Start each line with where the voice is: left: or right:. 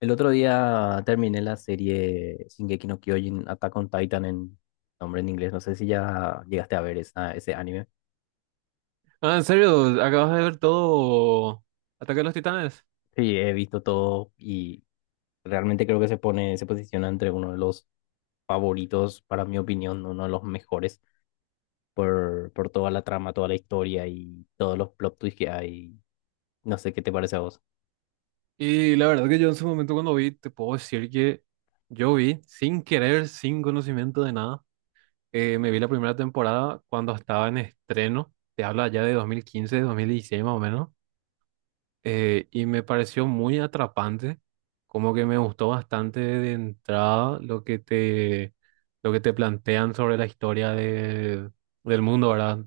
left: El otro día terminé la serie Shingeki no Kyojin, Attack on Titan en nombre en inglés. No sé si ya llegaste a ver esa, ese anime.
right: Ah, ¿en serio, acabas de ver todo Ataque a los Titanes?
left: Sí, he visto todo y realmente creo que se pone, se posiciona entre uno de los favoritos, para mi opinión, uno de los mejores por toda la trama, toda la historia y todos los plot twists que hay. No sé qué te parece a vos.
right: Y la verdad que yo en su momento cuando vi, te puedo decir que yo vi, sin querer, sin conocimiento de nada, me vi la primera temporada cuando estaba en estreno. Te habla ya de 2015, 2016 más o menos, y me pareció muy atrapante. Como que me gustó bastante de entrada lo que te plantean sobre la historia del mundo, ¿verdad?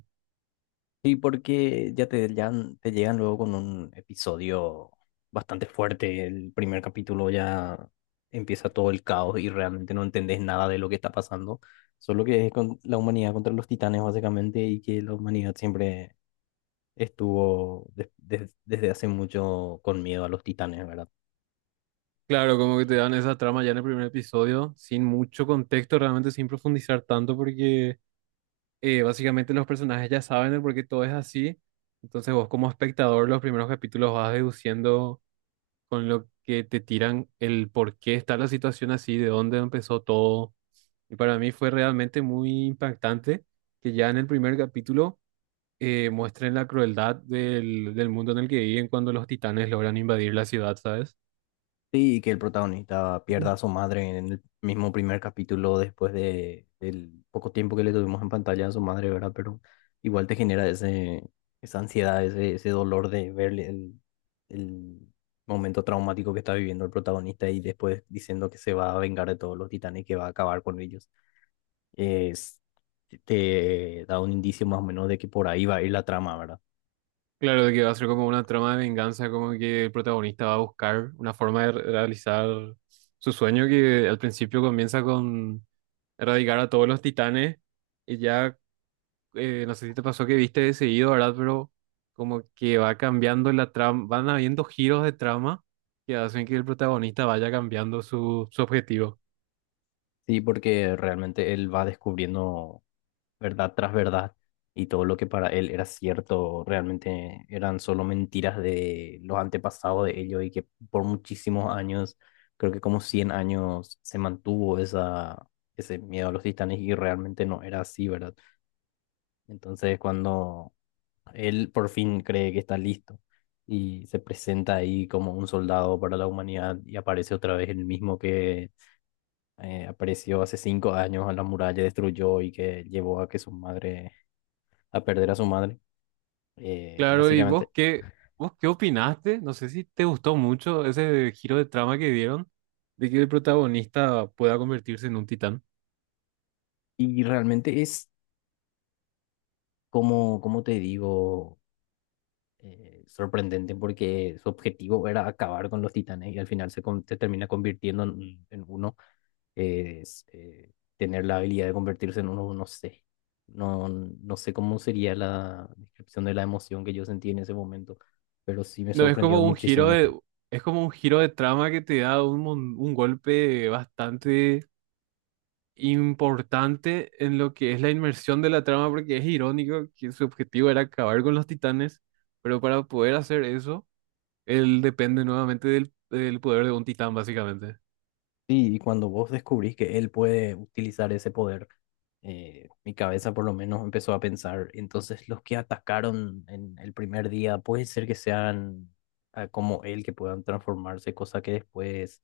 left: Sí, porque ya te, te llegan luego con un episodio bastante fuerte. El primer capítulo ya empieza todo el caos y realmente no entendés nada de lo que está pasando. Solo que es con la humanidad contra los titanes, básicamente, y que la humanidad siempre estuvo desde hace mucho con miedo a los titanes, ¿verdad?
right: Claro, como que te dan esa trama ya en el primer episodio, sin mucho contexto, realmente sin profundizar tanto, porque básicamente los personajes ya saben el por qué todo es así. Entonces vos como espectador los primeros capítulos vas deduciendo con lo que te tiran el por qué está la situación así, de dónde empezó todo. Y para mí fue realmente muy impactante que ya en el primer capítulo muestren la crueldad del mundo en el que viven cuando los titanes logran invadir la ciudad, ¿sabes?
left: Sí, y que el protagonista pierda a su madre en el mismo primer capítulo después de, del poco tiempo que le tuvimos en pantalla a su madre, ¿verdad? Pero igual te genera esa ansiedad, ese dolor de verle el momento traumático que está viviendo el protagonista y después diciendo que se va a vengar de todos los titanes que va a acabar con ellos. Es, te da un indicio más o menos de que por ahí va a ir la trama, ¿verdad?
right: Claro, de que va a ser como una trama de venganza, como que el protagonista va a buscar una forma de realizar su sueño, que al principio comienza con erradicar a todos los titanes y ya. No sé si te pasó que viste de seguido, ¿verdad? Pero como que va cambiando la trama, van habiendo giros de trama que hacen que el protagonista vaya cambiando su objetivo.
left: Sí, porque realmente él va descubriendo, verdad tras verdad, y todo lo que para él era cierto realmente eran solo mentiras de los antepasados de ellos y que por muchísimos años, creo que como 100 años, se mantuvo esa, ese miedo a los titanes y realmente no era así, ¿verdad? Entonces, cuando él por fin cree que está listo y se presenta ahí como un soldado para la humanidad, y aparece otra vez el mismo que apareció hace cinco años a la muralla, destruyó y que llevó a que su madre a perder a su madre,
right: Claro, ¿y
left: básicamente.
right: vos qué opinaste? No sé si te gustó mucho ese giro de trama que dieron, de que el protagonista pueda convertirse en un titán.
left: Y realmente es como, como te digo, sorprendente porque su objetivo era acabar con los titanes y al final se, se termina convirtiendo en uno. Tener la habilidad de convertirse en uno, no sé. No, sé cómo sería la descripción de la emoción que yo sentí en ese momento, pero sí me
right: No,
left: sorprendió muchísimo.
right: es como un giro de trama que te da un golpe bastante importante en lo que es la inmersión de la trama, porque es irónico que su objetivo era acabar con los titanes, pero para poder hacer eso, él depende nuevamente del poder de un titán, básicamente.
left: Sí, y cuando vos descubrís que él puede utilizar ese poder, mi cabeza por lo menos empezó a pensar, entonces los que atacaron en el primer día puede ser que sean, ah, como él, que puedan transformarse, cosa que después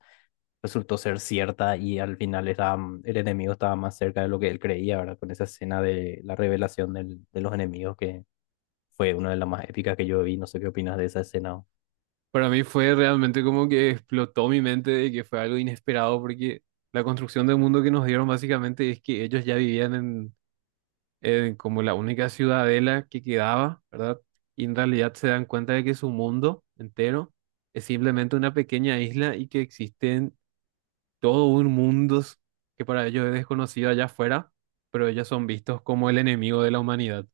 left: resultó ser cierta y al final el enemigo estaba más cerca de lo que él creía, ¿verdad? Con esa escena de la revelación de los enemigos, que fue una de las más épicas que yo vi. No sé qué opinas de esa escena.
right: Para mí fue realmente como que explotó mi mente de que fue algo inesperado, porque la construcción del mundo que nos dieron básicamente es que ellos ya vivían como la única ciudadela que quedaba, ¿verdad? Y en realidad se dan cuenta de que su mundo entero es simplemente una pequeña isla y que existen todo un mundo que para ellos es desconocido allá afuera, pero ellos son vistos como el enemigo de la humanidad.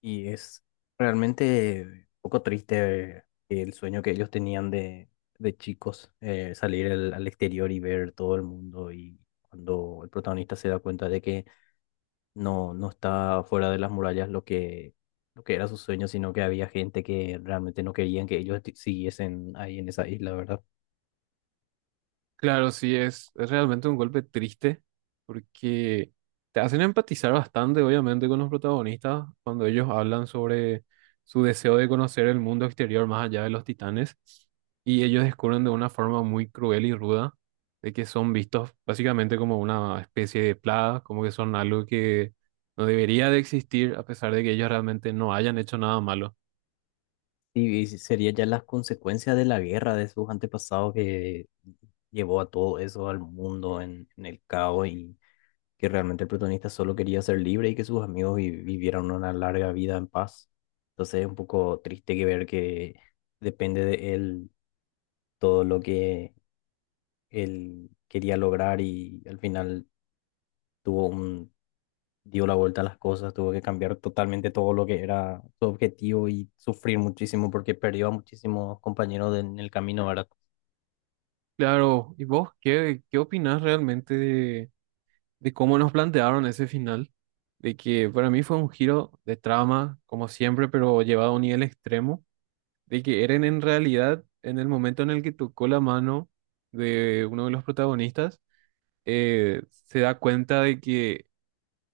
left: Y es realmente un poco triste que el sueño que ellos tenían de chicos, salir al, al exterior y ver todo el mundo. Y cuando el protagonista se da cuenta de que no, no está fuera de las murallas lo que era su sueño, sino que había gente que realmente no querían que ellos siguiesen ahí en esa isla, ¿verdad?
right: Claro, sí, es realmente un golpe triste, porque te hacen empatizar bastante, obviamente, con los protagonistas cuando ellos hablan sobre su deseo de conocer el mundo exterior más allá de los titanes, y ellos descubren de una forma muy cruel y ruda de que son vistos básicamente como una especie de plaga, como que son algo que no debería de existir a pesar de que ellos realmente no hayan hecho nada malo.
left: Y sería ya las consecuencias de la guerra de sus antepasados, que llevó a todo eso al mundo en el caos, y que realmente el protagonista solo quería ser libre y que sus amigos vivieran una larga vida en paz. Entonces es un poco triste que ver que depende de él todo lo que él quería lograr, y al final tuvo un, dio la vuelta a las cosas, tuvo que cambiar totalmente todo lo que era su objetivo y sufrir muchísimo porque perdió a muchísimos compañeros en el camino, ¿verdad?
right: Claro, ¿y vos qué, qué opinás realmente de cómo nos plantearon ese final? De que para mí fue un giro de trama, como siempre, pero llevado a un nivel extremo, de que Eren en realidad, en el momento en el que tocó la mano de uno de los protagonistas, se da cuenta de que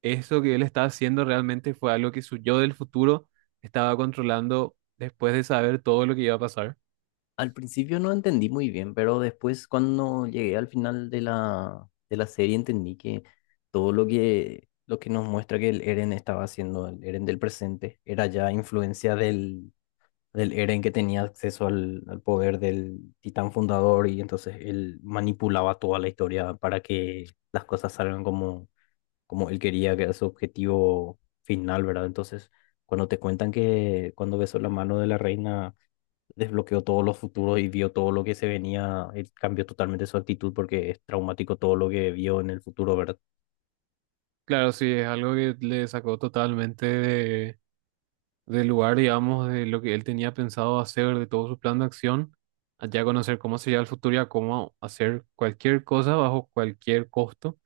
right: eso que él estaba haciendo realmente fue algo que su yo del futuro estaba controlando después de saber todo lo que iba a pasar.
left: Al principio no entendí muy bien, pero después, cuando llegué al final de la serie, entendí que todo lo que nos muestra que el Eren estaba haciendo, el Eren del presente, era ya influencia del, del Eren que tenía acceso al, al poder del Titán Fundador, y entonces él manipulaba toda la historia para que las cosas salgan como, como él quería, que era su objetivo final, ¿verdad? Entonces, cuando te cuentan que cuando besó la mano de la reina desbloqueó todos los futuros y vio todo lo que se venía, él cambió totalmente su actitud, porque es traumático todo lo que vio en el futuro, ¿verdad?
right: Claro, sí, es algo que le sacó totalmente del lugar, digamos, de lo que él tenía pensado hacer, de todo su plan de acción, allá conocer cómo sería el futuro y a cómo hacer cualquier cosa bajo cualquier costo,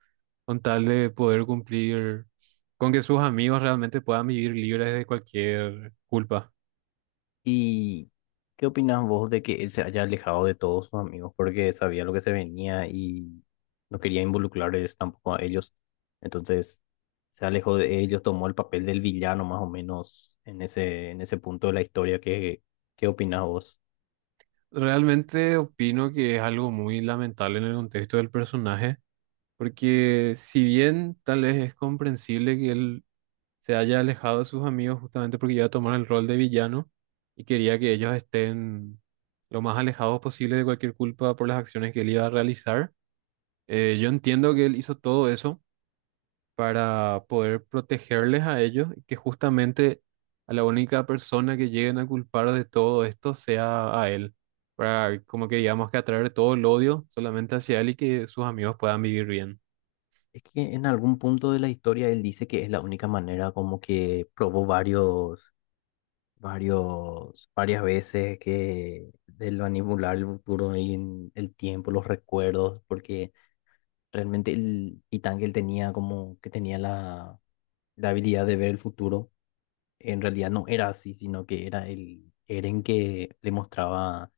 right: con tal de poder cumplir, con que sus amigos realmente puedan vivir libres de cualquier culpa.
left: ¿Y qué opinas vos de que él se haya alejado de todos sus amigos porque sabía lo que se venía y no quería involucrarles tampoco a ellos? Entonces se alejó de ellos, tomó el papel del villano más o menos en ese punto de la historia. ¿Qué, qué opinas vos?
right: Realmente opino que es algo muy lamentable en el contexto del personaje, porque si bien tal vez es comprensible que él se haya alejado de sus amigos justamente porque iba a tomar el rol de villano, y quería que ellos estén lo más alejados posible de cualquier culpa por las acciones que él iba a realizar. Yo entiendo que él hizo todo eso para poder protegerles a ellos, y que justamente a la única persona que lleguen a culpar de todo esto sea a él, para como que digamos, que atraer todo el odio solamente hacia él y que sus amigos puedan vivir bien.
left: Es que en algún punto de la historia él dice que es la única manera, como que probó varios varias veces que de lo manipular el futuro y en el tiempo, los recuerdos, porque realmente el titán que él tenía, como que tenía la, la habilidad de ver el futuro, en realidad no era así, sino que era el Eren que le mostraba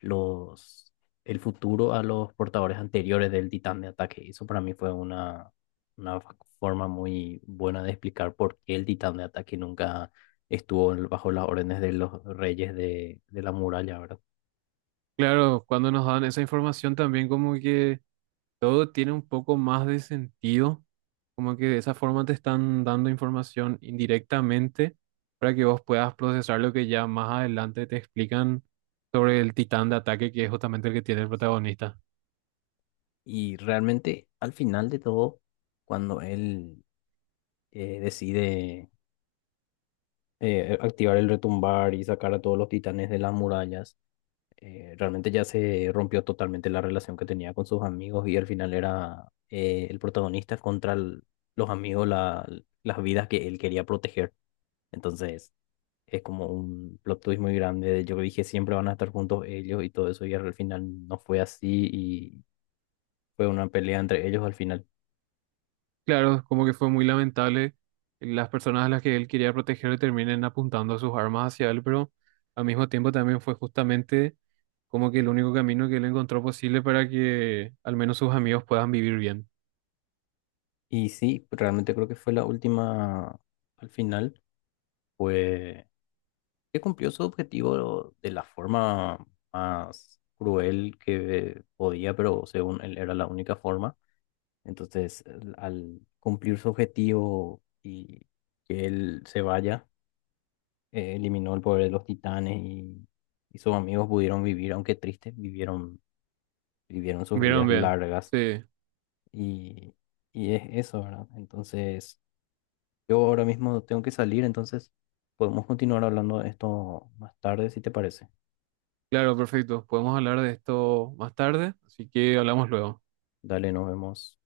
left: los, el futuro a los portadores anteriores del titán de ataque. Y eso para mí fue una forma muy buena de explicar por qué el titán de ataque nunca estuvo bajo las órdenes de los reyes de la muralla, ¿verdad?
right: Claro, cuando nos dan esa información también, como que todo tiene un poco más de sentido, como que de esa forma te están dando información indirectamente para que vos puedas procesar lo que ya más adelante te explican sobre el titán de ataque, que es justamente el que tiene el protagonista.
left: Y realmente al final de todo, cuando él decide activar el retumbar y sacar a todos los titanes de las murallas, realmente ya se rompió totalmente la relación que tenía con sus amigos, y al final era, el protagonista contra los amigos, las vidas que él quería proteger. Entonces es como un plot twist muy grande. De Yo dije siempre van a estar juntos ellos y todo eso, y al final no fue así y fue una pelea entre ellos al final.
right: Claro, como que fue muy lamentable, las personas a las que él quería proteger le terminen apuntando sus armas hacia él, pero al mismo tiempo también fue justamente como que el único camino que él encontró posible para que al menos sus amigos puedan vivir bien.
left: Y sí, realmente creo que fue la última al final. Fue que cumplió su objetivo de la forma más cruel que podía, pero según él era la única forma. Entonces, al cumplir su objetivo y que él se vaya, eliminó el poder de los titanes, y sus amigos pudieron vivir, aunque tristes, vivieron, vivieron sus
right: ¿Vieron
left: vidas
right: bien?
left: largas
right: Sí,
left: y, y es eso, ¿verdad? Entonces, yo ahora mismo tengo que salir, entonces podemos continuar hablando de esto más tarde, si te parece.
right: claro, perfecto. Podemos hablar de esto más tarde, así que hablamos luego.
left: Dale, nos vemos.